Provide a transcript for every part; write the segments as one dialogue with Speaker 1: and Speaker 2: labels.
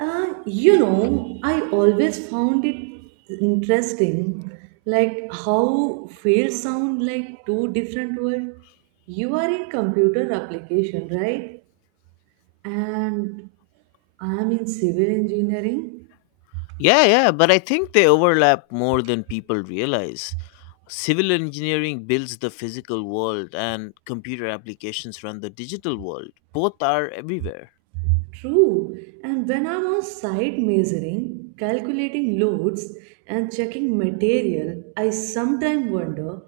Speaker 1: I always found it interesting, like how fields sound like two different words. You are in computer application, right? And I am in civil engineering.
Speaker 2: Yeah, yeah, but I think they overlap more than people realize. Civil engineering builds the physical world, and computer applications run the digital world. Both are everywhere.
Speaker 1: True, and when I'm on site measuring, calculating loads, and checking material, I sometimes wonder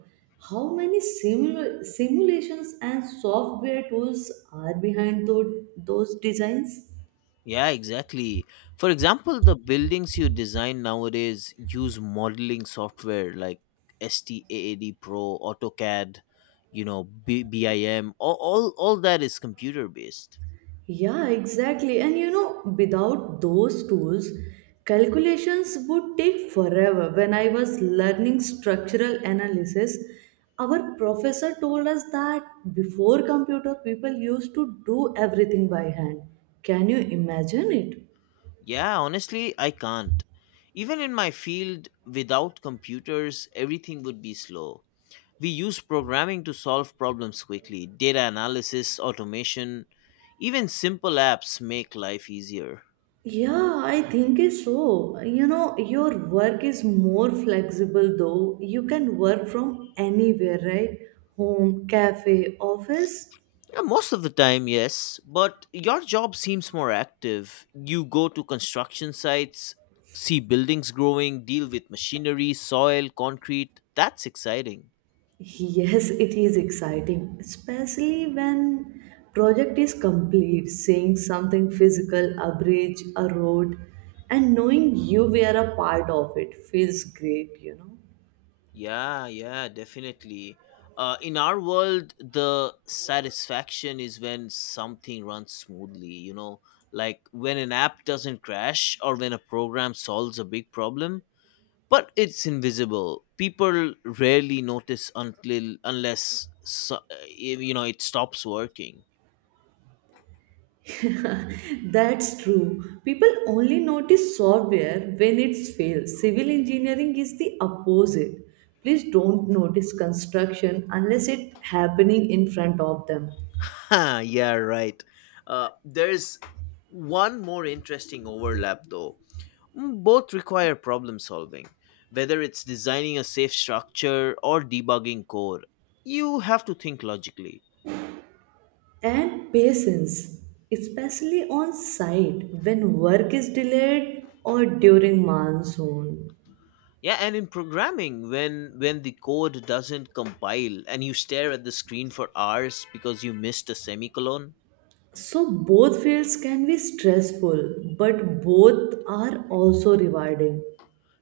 Speaker 1: how many simulations and software tools are behind those designs.
Speaker 2: Yeah, exactly. For example, the buildings you design nowadays use modeling software like STAAD Pro, AutoCAD, you know, BIM. All that is computer based.
Speaker 1: Yeah, exactly. And you know, without those tools, calculations would take forever. When I was learning structural analysis, our professor told us that before computer, people used to do everything by hand. Can you imagine it?
Speaker 2: Yeah, honestly, I can't. Even in my field, without computers, everything would be slow. We use programming to solve problems quickly, data analysis, automation, even simple apps make life easier.
Speaker 1: Yeah, I think is so. You know, your work is more flexible though. You can work from anywhere, right? Home, cafe, office.
Speaker 2: Yeah, most of the time, yes, but your job seems more active. You go to construction sites, see buildings growing, deal with machinery, soil, concrete. That's exciting.
Speaker 1: Yes, it is exciting, especially when project is complete, seeing something physical, a bridge, a road, and knowing you were a part of it feels great, you know.
Speaker 2: Yeah, yeah, definitely. In our world, the satisfaction is when something runs smoothly, like when an app doesn't crash or when a program solves a big problem, but it's invisible. People rarely notice until unless so, it stops working.
Speaker 1: That's true. People only notice software when it's failed. Civil engineering is the opposite. Please don't notice construction unless it happening in front of them.
Speaker 2: Huh, yeah, right. There's one more interesting overlap though. Both require problem solving. Whether it's designing a safe structure or debugging code, you have to think logically.
Speaker 1: And patience, especially on site when work is delayed or during monsoon.
Speaker 2: Yeah, and in programming, when the code doesn't compile and you stare at the screen for hours because you missed a semicolon.
Speaker 1: So, both fields can be stressful, but both are also rewarding.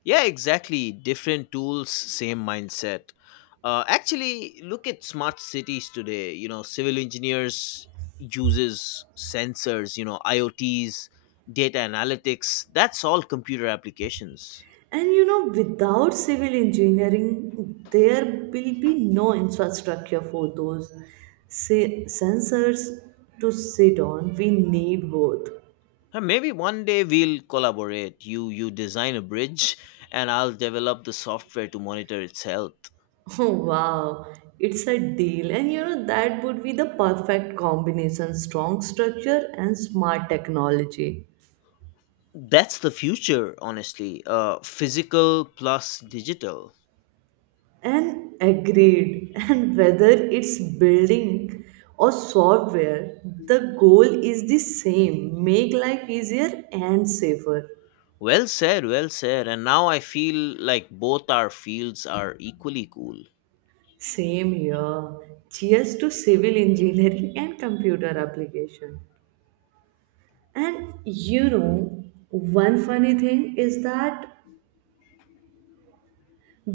Speaker 2: Yeah, exactly. Different tools, same mindset. Actually, look at smart cities today. You know, civil engineers uses sensors. You know, IoTs, data analytics. That's all computer applications.
Speaker 1: And you know, without civil engineering, there will be no infrastructure for those, say, sensors to sit on. We need both.
Speaker 2: Maybe one day we'll collaborate. You design a bridge, and I'll develop the software to monitor its health.
Speaker 1: Oh, wow, it's a deal. And you know, that would be the perfect combination strong structure and smart technology.
Speaker 2: That's the future, honestly. Physical plus digital.
Speaker 1: And agreed. And whether it's building or software, the goal is the same make life easier and safer.
Speaker 2: Well said, well said. And now I feel like both our fields are equally cool.
Speaker 1: Same here. Cheers to civil engineering and computer application. And you know, one funny thing is that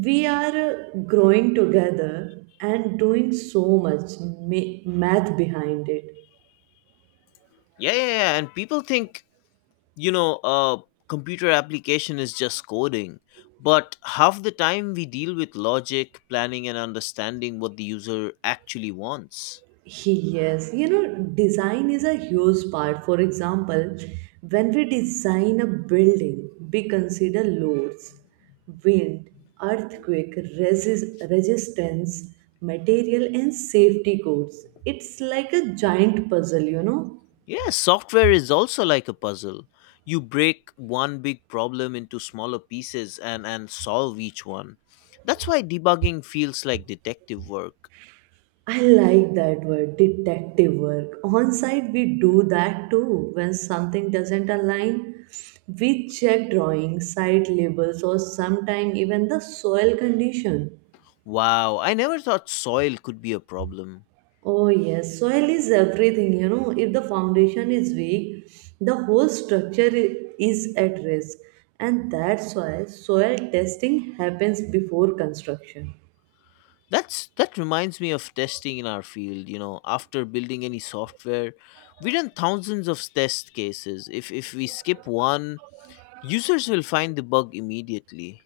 Speaker 1: we are growing together and doing so much math behind it.
Speaker 2: Yeah, yeah, yeah. And people think, you know, uh, computer application is just coding. But half the time we deal with logic, planning, and understanding what the user actually wants.
Speaker 1: Yes, you know, design is a huge part, for example, when we design a building we consider loads, wind, earthquake resistance, material and safety codes. It's like a giant puzzle, you know.
Speaker 2: Yeah, software is also like a puzzle. You break one big problem into smaller pieces and solve each one. That's why debugging feels like detective work.
Speaker 1: I like that word, detective work. On site, we do that too. When something doesn't align, we check drawings, site labels, or sometimes even the soil condition.
Speaker 2: Wow, I never thought soil could be a problem.
Speaker 1: Oh, yes, soil is everything. You know, if the foundation is weak, the whole structure is at risk. And that's why soil testing happens before construction.
Speaker 2: That reminds me of testing in our field, after building any software, we run thousands of test cases. If we skip one, users will find the bug immediately.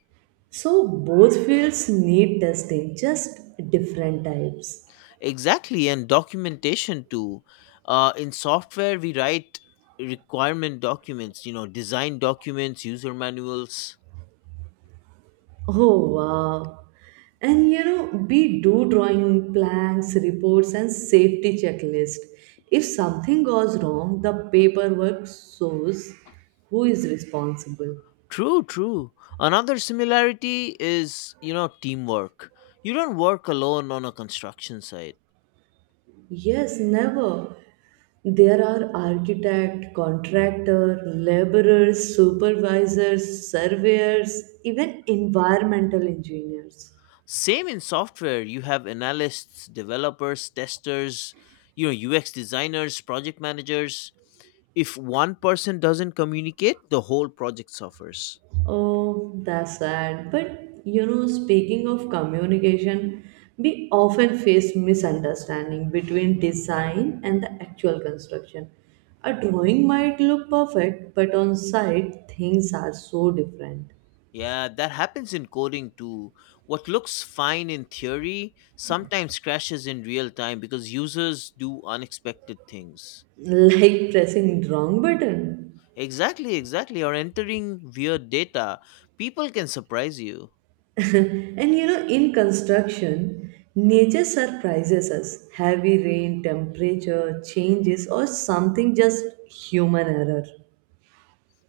Speaker 1: So, both fields need testing, just different types.
Speaker 2: Exactly, and documentation too. In software we write requirement documents, design documents, user manuals.
Speaker 1: Oh wow. And you know, we do drawing plans, reports, and safety checklist. If something goes wrong, the paperwork shows who is responsible.
Speaker 2: True, true. Another similarity is, teamwork. You don't work alone on a construction site.
Speaker 1: Yes, never. There are architect, contractor, laborers, supervisors, surveyors, even environmental engineers.
Speaker 2: Same in software, you have analysts, developers, testers, UX designers, project managers. If one person doesn't communicate, the whole project suffers.
Speaker 1: Oh, that's sad. But you know, speaking of communication, we often face misunderstanding between design and the actual construction. A drawing might look perfect, but on site, things are so different.
Speaker 2: Yeah, that happens in coding too. What looks fine in theory sometimes crashes in real time because users do unexpected things.
Speaker 1: Like pressing wrong button.
Speaker 2: Exactly, exactly. Or entering weird data. People can surprise you.
Speaker 1: And you know, in construction, nature surprises us. Heavy rain, temperature changes, or something just human error.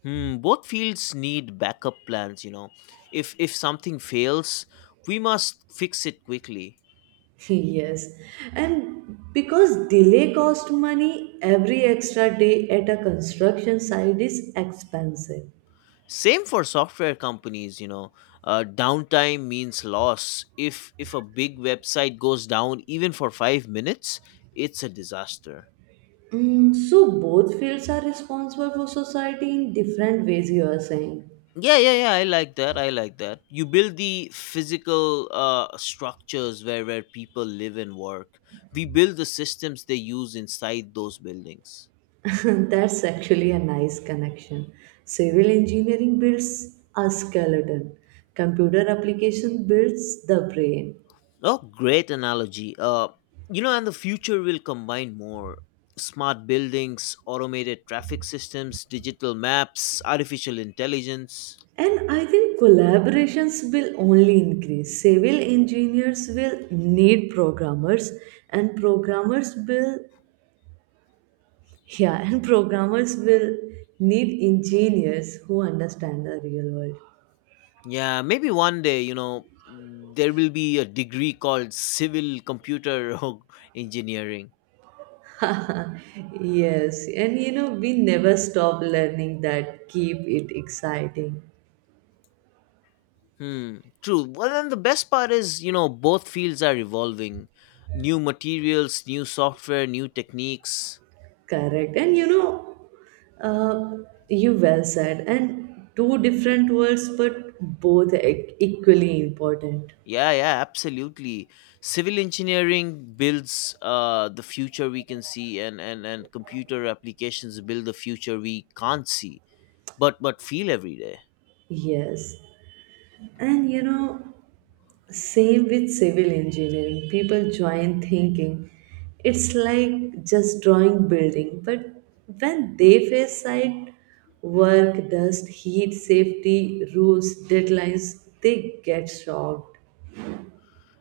Speaker 2: Hmm, both fields need backup plans. If something fails, we must fix it quickly.
Speaker 1: Yes, and because delay cost money, every extra day at a construction site is expensive.
Speaker 2: Same for software companies. Downtime means loss. If a big website goes down even for 5 minutes, it's a disaster.
Speaker 1: Mm, so both fields are responsible for society in different ways, you are saying.
Speaker 2: Yeah, yeah, yeah. I like that. I like that. You build the physical structures where people live and work. We build the systems they use inside those buildings.
Speaker 1: That's actually a nice connection. Civil engineering builds a skeleton. Computer application builds the brain.
Speaker 2: Oh, great analogy. And the future will combine more smart buildings, automated traffic systems, digital maps, artificial intelligence.
Speaker 1: And I think collaborations will only increase. Civil engineers will need programmers, and programmers will, yeah, and programmers will need engineers who understand the real world.
Speaker 2: Yeah, maybe one day, there will be a degree called civil computer engineering.
Speaker 1: Yes, and you know, we never stop learning that keep it exciting.
Speaker 2: Hmm, true. Well, then the best part is, both fields are evolving. New materials, new software, new techniques.
Speaker 1: Correct. And you know, uh, you well said, and two different words, but both equally important.
Speaker 2: Yeah, yeah, absolutely. Civil engineering builds the future we can see, and computer applications build the future we can't see, but feel every day.
Speaker 1: Yes, and you know, same with civil engineering. People join thinking it's like just drawing building, but when they face site work, dust, heat, safety, rules, deadlines, they get shocked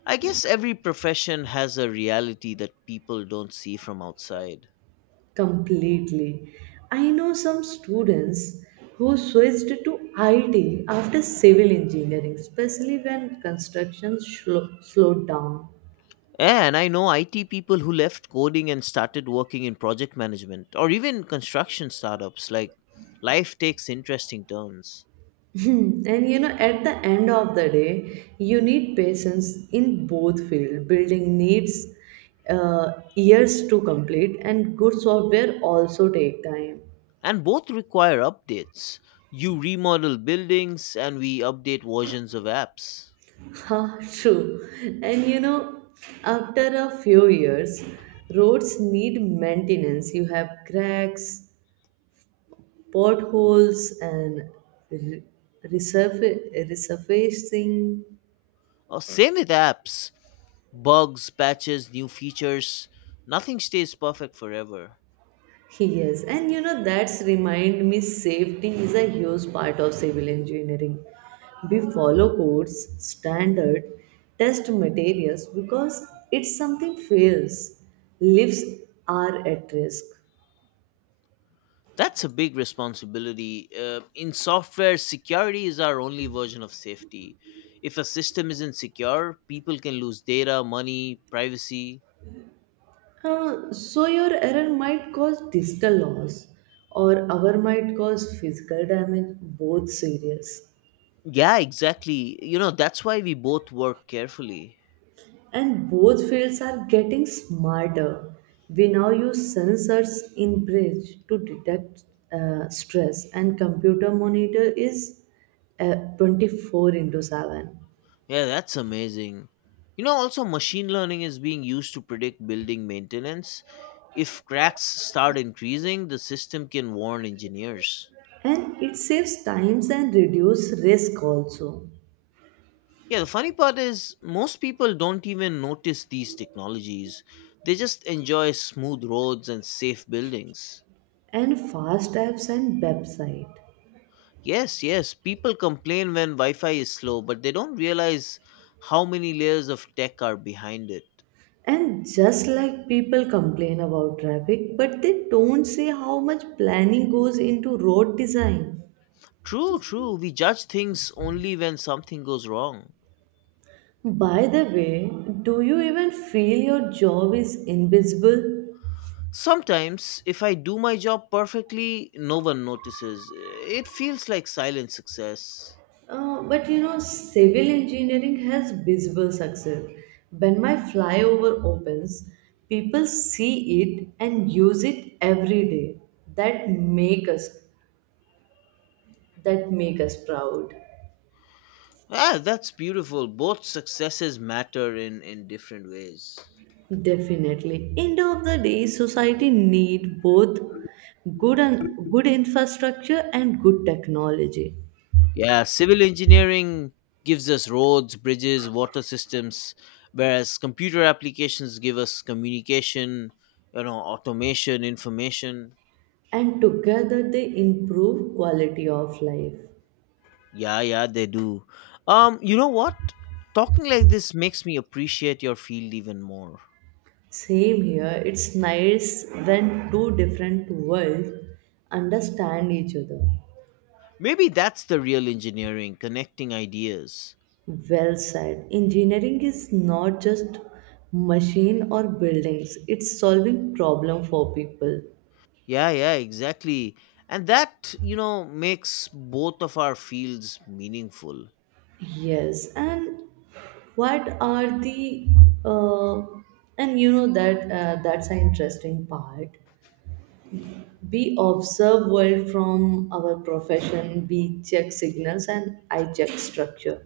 Speaker 2: I guess every profession has a reality that people don't see from outside.
Speaker 1: completely. I know some students who switched to IT after civil engineering, especially when construction slowed down.
Speaker 2: Yeah, and I know IT people who left coding and started working in project management or even construction startups. Like, life takes interesting turns.
Speaker 1: Hmm, and you know, at the end of the day, you need patience in both field. Building needs years to complete, and good software also take time.
Speaker 2: And both require updates. You remodel buildings, and we update versions of apps.
Speaker 1: Ha, true. And you know, after a few years, roads need maintenance. You have cracks, potholes, and re- resurfacing.
Speaker 2: Same with apps bugs, patches, new features. Nothing stays perfect forever.
Speaker 1: Yes, and you know that's remind me safety is a huge part of civil engineering. We follow codes, standard, test materials because if something fails, lives are at risk.
Speaker 2: That's a big responsibility. In software, security is our only version of safety. If a system isn't secure, people can lose data, money, privacy.
Speaker 1: So your error might cause digital loss or our might cause physical damage, both serious.
Speaker 2: Yeah, exactly. You know, that's why we both work carefully.
Speaker 1: And both fields are getting smarter. We now use sensors in bridge to detect stress, and computer monitor is 24 into 7.
Speaker 2: Yeah, that's amazing. You know, also, machine learning is being used to predict building maintenance. If cracks start increasing, the system can warn engineers.
Speaker 1: And it saves times and reduce risk also.
Speaker 2: Yeah, the funny part is most people don't even notice these technologies. They just enjoy smooth roads and safe buildings.
Speaker 1: And fast apps and website.
Speaker 2: Yes, yes, people complain when Wi Fi is slow, but they don't realize how many layers of tech are behind it.
Speaker 1: And just like people complain about traffic, but they don't say how much planning goes into road design.
Speaker 2: True, true, we judge things only when something goes wrong.
Speaker 1: By the way, do you even feel your job is invisible?
Speaker 2: Sometimes, if I do my job perfectly, no one notices. It feels like silent success.
Speaker 1: But you know, civil engineering has visible success. When my flyover opens, people see it and use it every day. That make us that make us proud.
Speaker 2: Ah, that's beautiful. Both successes matter in different ways.
Speaker 1: Definitely. End of the day, society need both good and good infrastructure and good technology.
Speaker 2: Yeah, civil engineering gives us roads, bridges, water systems, whereas computer applications give us communication, automation, information.
Speaker 1: And together they improve quality of life.
Speaker 2: Yeah, yeah, they do. You know what? Talking like this makes me appreciate your field even more.
Speaker 1: Same here, it's nice when two different worlds understand each other.
Speaker 2: Maybe that's the real engineering, connecting ideas.
Speaker 1: Well said, engineering is not just machine or buildings, it's solving problem for people.
Speaker 2: Yeah, yeah, exactly. And that makes both of our fields meaningful.
Speaker 1: Yes, and what are the uh, and you know that that's an interesting part. We observe world from our profession. We check signals and I check structure.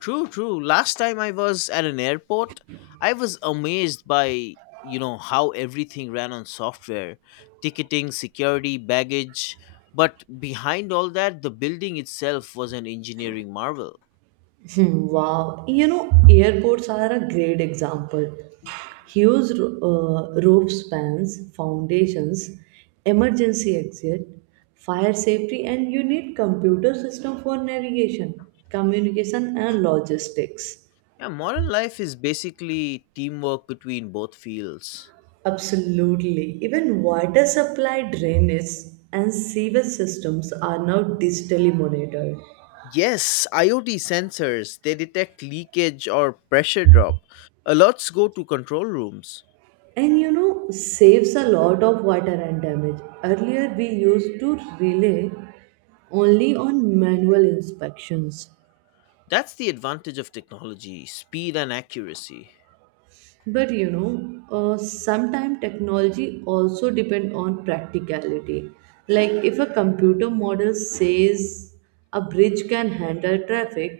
Speaker 2: True, true. Last time I was at an airport, I was amazed by, how everything ran on software ticketing, security, baggage. But behind all that, the building itself was an engineering marvel.
Speaker 1: Wow. You know, airports are a great example. Huge rope spans, foundations, emergency exit, fire safety, and you need computer system for navigation, communication, and logistics.
Speaker 2: Yeah, modern life is basically teamwork between both fields.
Speaker 1: Absolutely. Even water supply, drainage, and sewage systems are now digitally monitored.
Speaker 2: Yes, IoT sensors, they detect leakage or pressure drop. Alerts go to control rooms.
Speaker 1: And you know saves a lot of water and damage. Earlier we used to rely only on manual inspections.
Speaker 2: That's the advantage of technology, speed and accuracy.
Speaker 1: But you know, sometimes technology also depend on practicality. Like if a computer model says a bridge can handle traffic,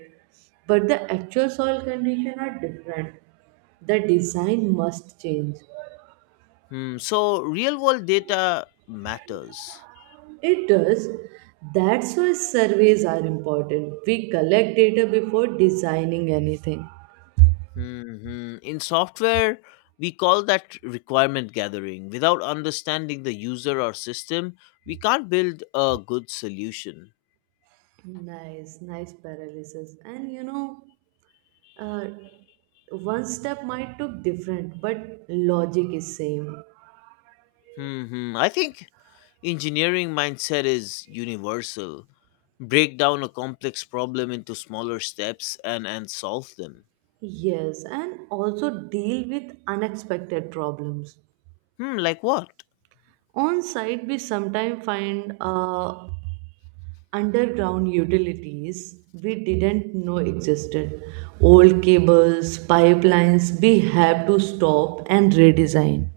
Speaker 1: but the actual soil condition are different, the design must change.
Speaker 2: Hmm, so real world data matters.
Speaker 1: It does. That's why surveys are important. We collect data before designing anything.
Speaker 2: In software, we call that requirement gathering. Without understanding the user or system, we can't build a good solution.
Speaker 1: Nice, nice paralysis. And you know, uh, one step might look different, but logic is same.
Speaker 2: I think engineering mindset is universal. Break down a complex problem into smaller steps and solve them.
Speaker 1: Yes, and also deal with unexpected problems.
Speaker 2: Hmm, like what?
Speaker 1: On site, we sometimes find underground utilities we didn't know existed. Old cables, pipelines, we have to stop and redesign.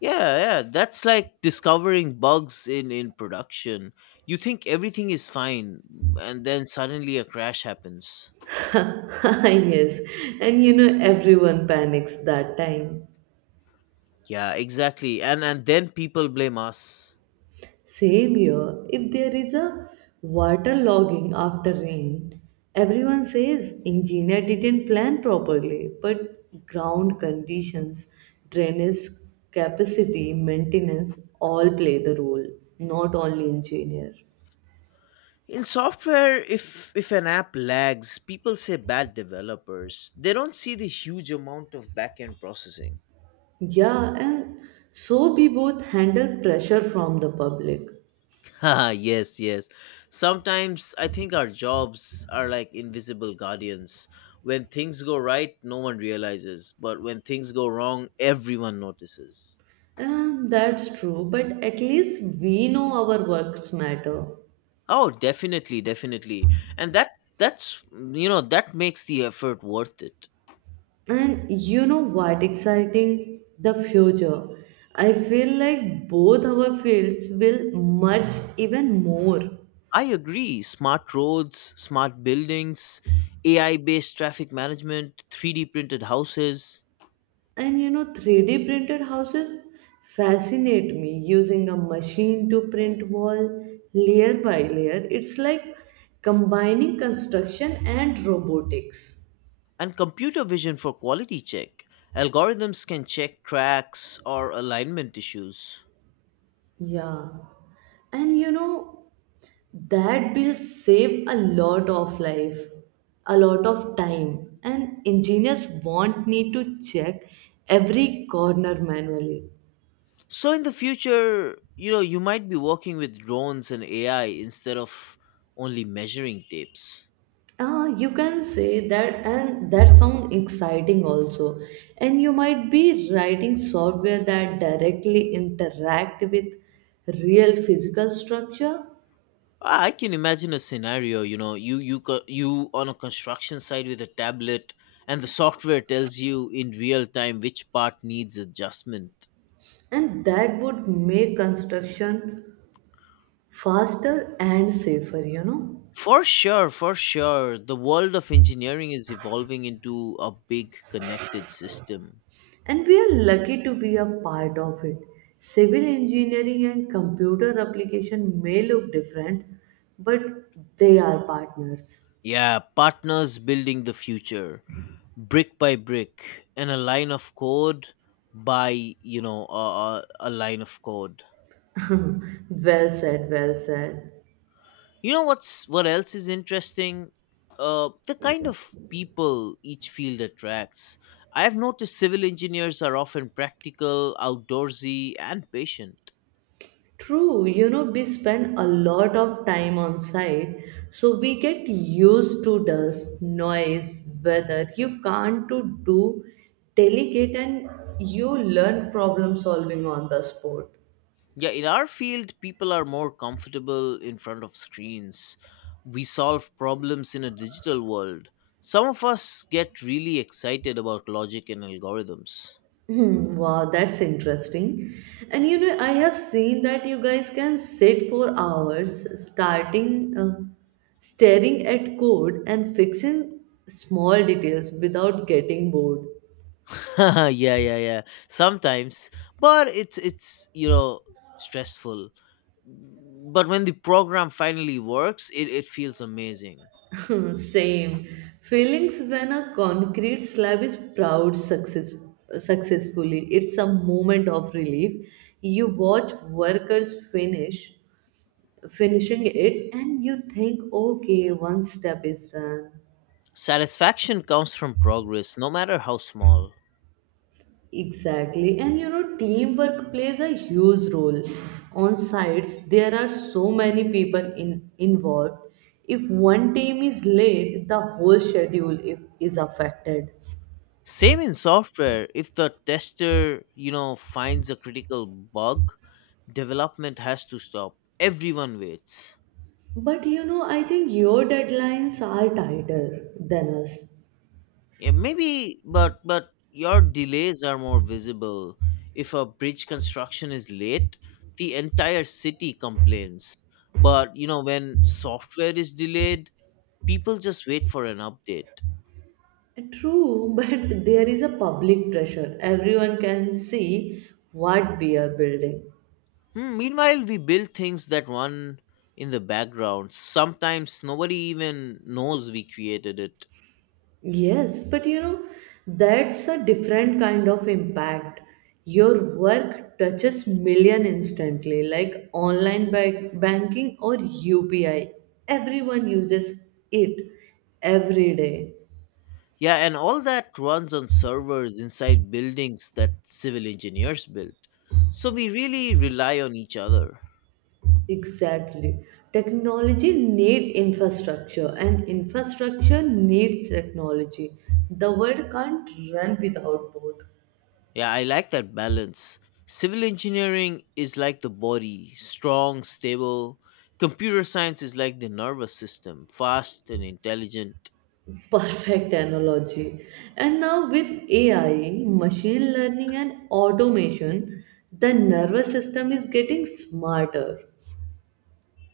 Speaker 2: Yeah, yeah, that's like discovering bugs in production. You think everything is fine and then suddenly a crash happens.
Speaker 1: Yes, and you know, everyone panics that time.
Speaker 2: Yeah, exactly. And then people blame us.
Speaker 1: Same here, if there is a water logging after rain, everyone says engineer didn't plan properly, but ground conditions, drainage capacity, maintenance all play the role, not only engineer.
Speaker 2: In software, if an app lags, people say bad developers. They don't see the huge amount of back-end processing.
Speaker 1: Yeah, and so we both handle pressure from the public.
Speaker 2: Haha, yes, yes. Sometimes I think our jobs are like invisible guardians. When things go right, no one realizes, but when things go wrong, everyone notices.
Speaker 1: And that's true, but at least we know our works matter.
Speaker 2: Oh, definitely, definitely. And that that's you know, that makes the effort worth it.
Speaker 1: And you know what exciting? The future. I feel like both our fields will merge even more.
Speaker 2: I agree. Smart roads, smart buildings, AI-based traffic management, 3D printed houses.
Speaker 1: And you know, 3D printed houses fascinate me using a machine to print wall layer by layer. It's like combining construction and robotics.
Speaker 2: And computer vision for quality check. Algorithms can check cracks or alignment issues.
Speaker 1: Yeah. And you know, that will save a lot of life, a lot of time. And engineers won't need to check every corner manually.
Speaker 2: So in the future, you might be working with drones and AI instead of only measuring tapes.
Speaker 1: You can say that, and that sounds exciting also. And you might be writing software that directly interact with real physical structure,
Speaker 2: I can imagine a scenario, you on a construction site with a tablet, and the software tells you in real time which part needs adjustment.
Speaker 1: and that would make construction faster and safer, you know.
Speaker 2: For sure, for sure. The world of engineering is evolving into a big connected system.
Speaker 1: And we are lucky to be a part of it. Civil engineering and computer application may look different, but they are partners.
Speaker 2: Yeah, partners building the future, brick by brick, and a line of code by a line of code.
Speaker 1: Well said, well said.
Speaker 2: You know what else is interesting? The kind of people each field attracts. I have noticed civil engineers are often practical, outdoorsy, and patient.
Speaker 1: True, you know, we spend a lot of time on site, so we get used to dust, noise, weather. You can't to do delegate and you learn problem solving on the spot.
Speaker 2: Yeah, in our field, people are more comfortable in front of screens. We solve problems in a digital world. Some of us get really excited about logic and algorithms.
Speaker 1: Hmm, wow, that's interesting. And you know, I have seen that you guys can sit for hours starting staring at code and fixing small details without getting bored.
Speaker 2: Yeah, yeah, yeah. Sometimes, but it's stressful. But when the program finally works, it feels amazing.
Speaker 1: Same feelings when a concrete slab is proud successfully. It's a moment of relief. You watch workers finishing it and you think, okay, one step is done.
Speaker 2: Satisfaction comes from progress, no matter how small.
Speaker 1: Exactly, and you know, teamwork plays a huge role. On sites, there are so many people involved. If one team is late, the whole schedule is affected.
Speaker 2: Same in software, if the tester, finds a critical bug, development has to stop. Everyone waits.
Speaker 1: But you know, I think your deadlines are tighter than us.
Speaker 2: Yeah, maybe, but your delays are more visible. If a bridge construction is late, the entire city complains. But, when software is delayed, people just wait for an update.
Speaker 1: True, but there is a public pressure. Everyone can see what we are building.
Speaker 2: Hmm, meanwhile, we build things that run in the background. Sometimes nobody even knows we created it.
Speaker 1: Yes, but you know, that's a different kind of impact. Your work touches million instantly, like online banking or UPI. Everyone uses it every day.
Speaker 2: Yeah, and all that runs on servers inside buildings that civil engineers built. So we really rely on each other.
Speaker 1: Exactly. Technology need infrastructure and infrastructure needs technology. The world can't run without both.
Speaker 2: Yeah, I like that balance. Civil engineering is like the body, strong, stable. Computer science is like the nervous system, fast and intelligent.
Speaker 1: Perfect analogy. And now, with AI, machine learning, and automation, the nervous system is getting smarter.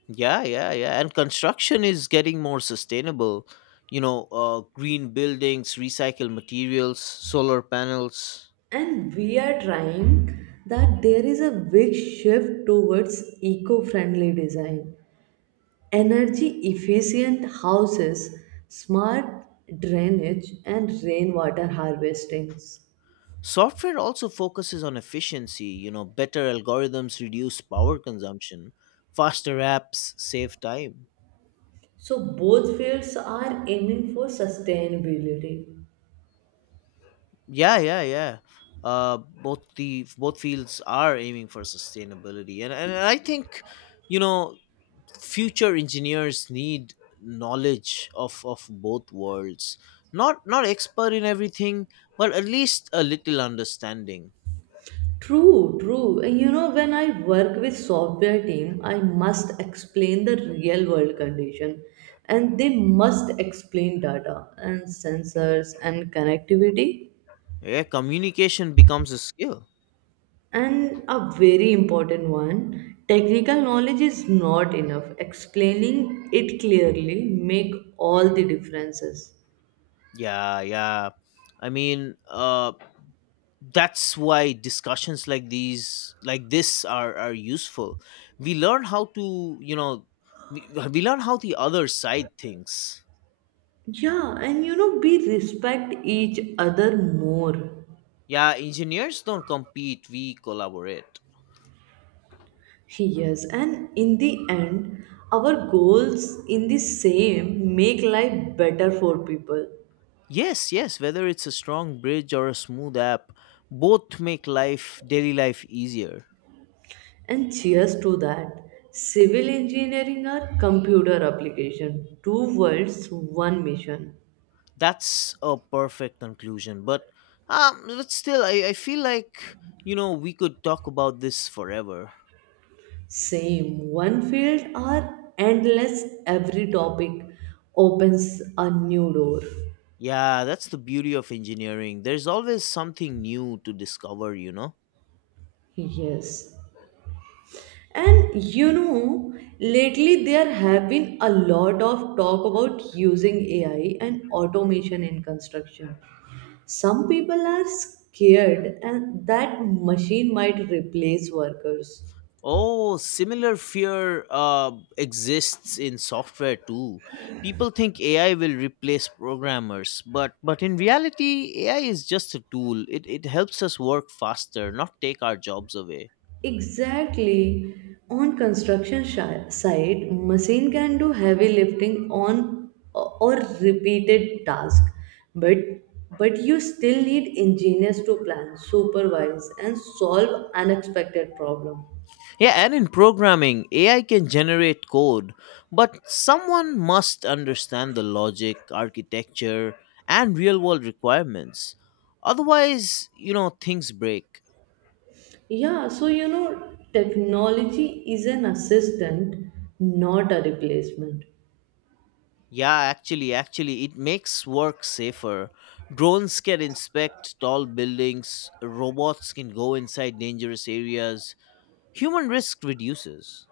Speaker 2: Yeah, yeah, yeah. And construction is getting more sustainable. You know, green buildings, recycled materials, solar panels.
Speaker 1: And we are trying that there is a big shift towards eco friendly design, energy efficient houses, smart drainage, and rainwater harvestings.
Speaker 2: Software also focuses on efficiency, better algorithms reduce power consumption, faster apps save time.
Speaker 1: So, both fields are aiming for sustainability.
Speaker 2: Yeah, yeah, yeah. Both fields are aiming for sustainability, and I think, you know, future engineers need knowledge of both worlds. Not expert in everything, but at least a little understanding.
Speaker 1: True, true. You know, when I work with software team, I must explain the real world condition and they must explain data and sensors and connectivity.
Speaker 2: Yeah, communication becomes a skill.
Speaker 1: And a very important one, technical knowledge is not enough. Explaining it clearly make all the differences.
Speaker 2: Yeah, yeah. I mean, that's why discussions like this are useful. We learn how to you know we learn how the other side thinks.
Speaker 1: Yeah, and you know, we respect each other more.
Speaker 2: Yeah, engineers don't compete. We collaborate.
Speaker 1: Yes, and in the end, our goals in the same make life better for people.
Speaker 2: Yes, yes, whether it's a strong bridge or a smooth app, both make life daily life easier.
Speaker 1: And cheers to that. Civil engineering or computer application, two worlds, one mission.
Speaker 2: That's a perfect conclusion. But still, I feel like we could talk about this forever.
Speaker 1: Same, one field or endless, every topic opens a new door.
Speaker 2: Yeah, that's the beauty of engineering. There's always something new to discover.
Speaker 1: Yes, and you know, lately there have been a lot of talk about using AI and automation in construction. Some people are scared and that machine might replace workers.
Speaker 2: Oh, similar fear exists in software too. People think AI will replace programmers, but in reality, AI is just a tool. It helps us work faster, not take our jobs away.
Speaker 1: Exactly. On construction site, machine can do heavy lifting on or repeated task, but but you still need engineers to plan, supervise, and solve unexpected problem.
Speaker 2: Yeah, and in programming, AI can generate code, but someone must understand the logic, architecture, and real world requirements. Otherwise, things break.
Speaker 1: Yeah, so you know, technology is an assistant, not a replacement.
Speaker 2: Yeah, actually, it makes work safer. Drones can inspect tall buildings, robots can go inside dangerous areas. Human risk reduces.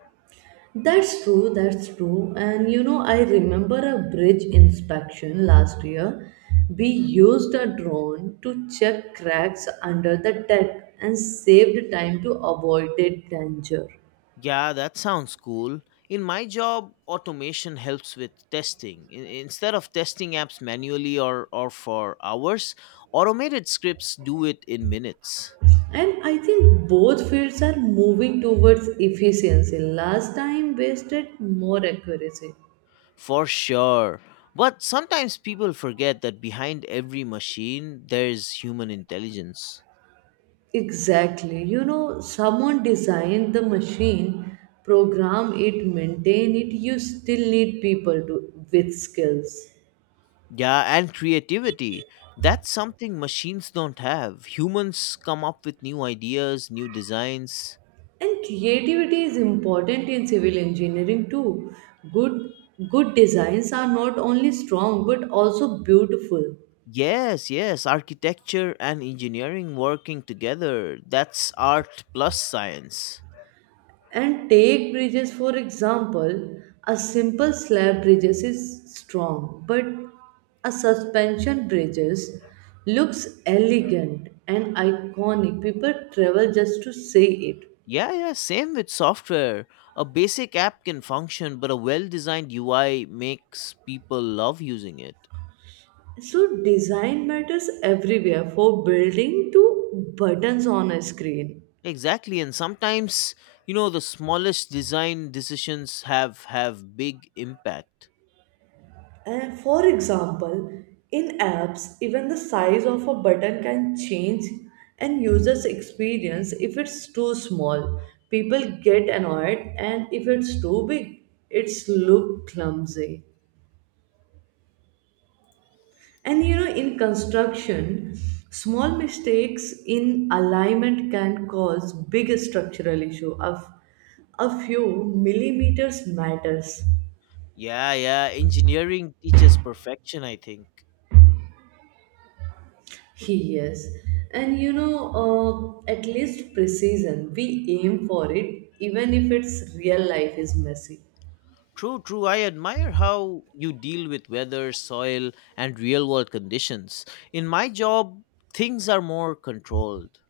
Speaker 1: That's true, that's true. And you know, I remember a bridge inspection last year. We used a drone to check cracks under the deck and saved time to avoid a danger.
Speaker 2: Yeah, that sounds cool. In my job, automation helps with testing. Instead of testing apps manually or for hours, automated scripts do it in minutes.
Speaker 1: And I think both fields are moving towards efficiency. Last time wasted more accuracy.
Speaker 2: For sure. But sometimes people forget that behind every machine, there's human intelligence.
Speaker 1: Exactly. You know, someone designed the machine, program it, maintain it. You still need people to with skills.
Speaker 2: Yeah, and creativity. That's something machines don't have. Humans come up with new ideas, new designs.
Speaker 1: And creativity is important in civil engineering too. Good good designs are not only strong but also beautiful.
Speaker 2: Yes, yes, architecture and engineering working together. That's art plus science.
Speaker 1: And take bridges for example, a simple slab bridges is strong, but a suspension bridges looks elegant and iconic. People travel just to see it.
Speaker 2: Yeah, yeah, same with software. A basic app can function, but a well designed UI makes people love using it.
Speaker 1: So design matters everywhere for building to buttons on a screen.
Speaker 2: Exactly, and sometimes, the smallest design decisions have big impact.
Speaker 1: And for example, in apps, even the size of a button can change and users experience if it's too small. People get annoyed and if it's too big, it's look clumsy. And you know, in construction, small mistakes in alignment can cause big structural issue of a few millimeters matters.
Speaker 2: Yeah, yeah, engineering teaches perfection, I think.
Speaker 1: Yes, and you know, at least precision, we aim for it, even if its real life is messy.
Speaker 2: True, true. I admire how you deal with weather, soil, and real world conditions. In my job, things are more controlled.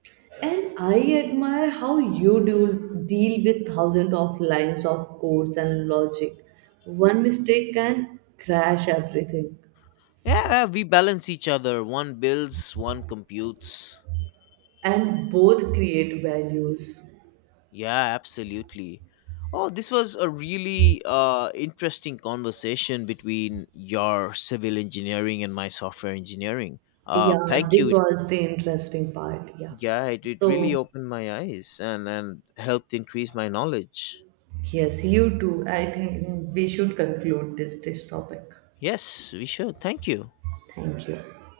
Speaker 1: And I admire how you do deal with thousands of lines of codes and logic. One mistake can crash everything,
Speaker 2: Yeah, yeah, we balance each other. One builds, one computes.
Speaker 1: and both create values.
Speaker 2: Yeah, absolutely. Oh, this was a really interesting conversation between your civil engineering and my software engineering. Uh,
Speaker 1: Yeah,
Speaker 2: thank
Speaker 1: this
Speaker 2: you.
Speaker 1: was the interesting part. Yeah.
Speaker 2: Yeah, it really
Speaker 1: So,
Speaker 2: opened my eyes and helped increase my knowledge.
Speaker 1: yes, you too. I think we should conclude this topic.
Speaker 2: Yes, we should. Thank you.
Speaker 1: Thank you.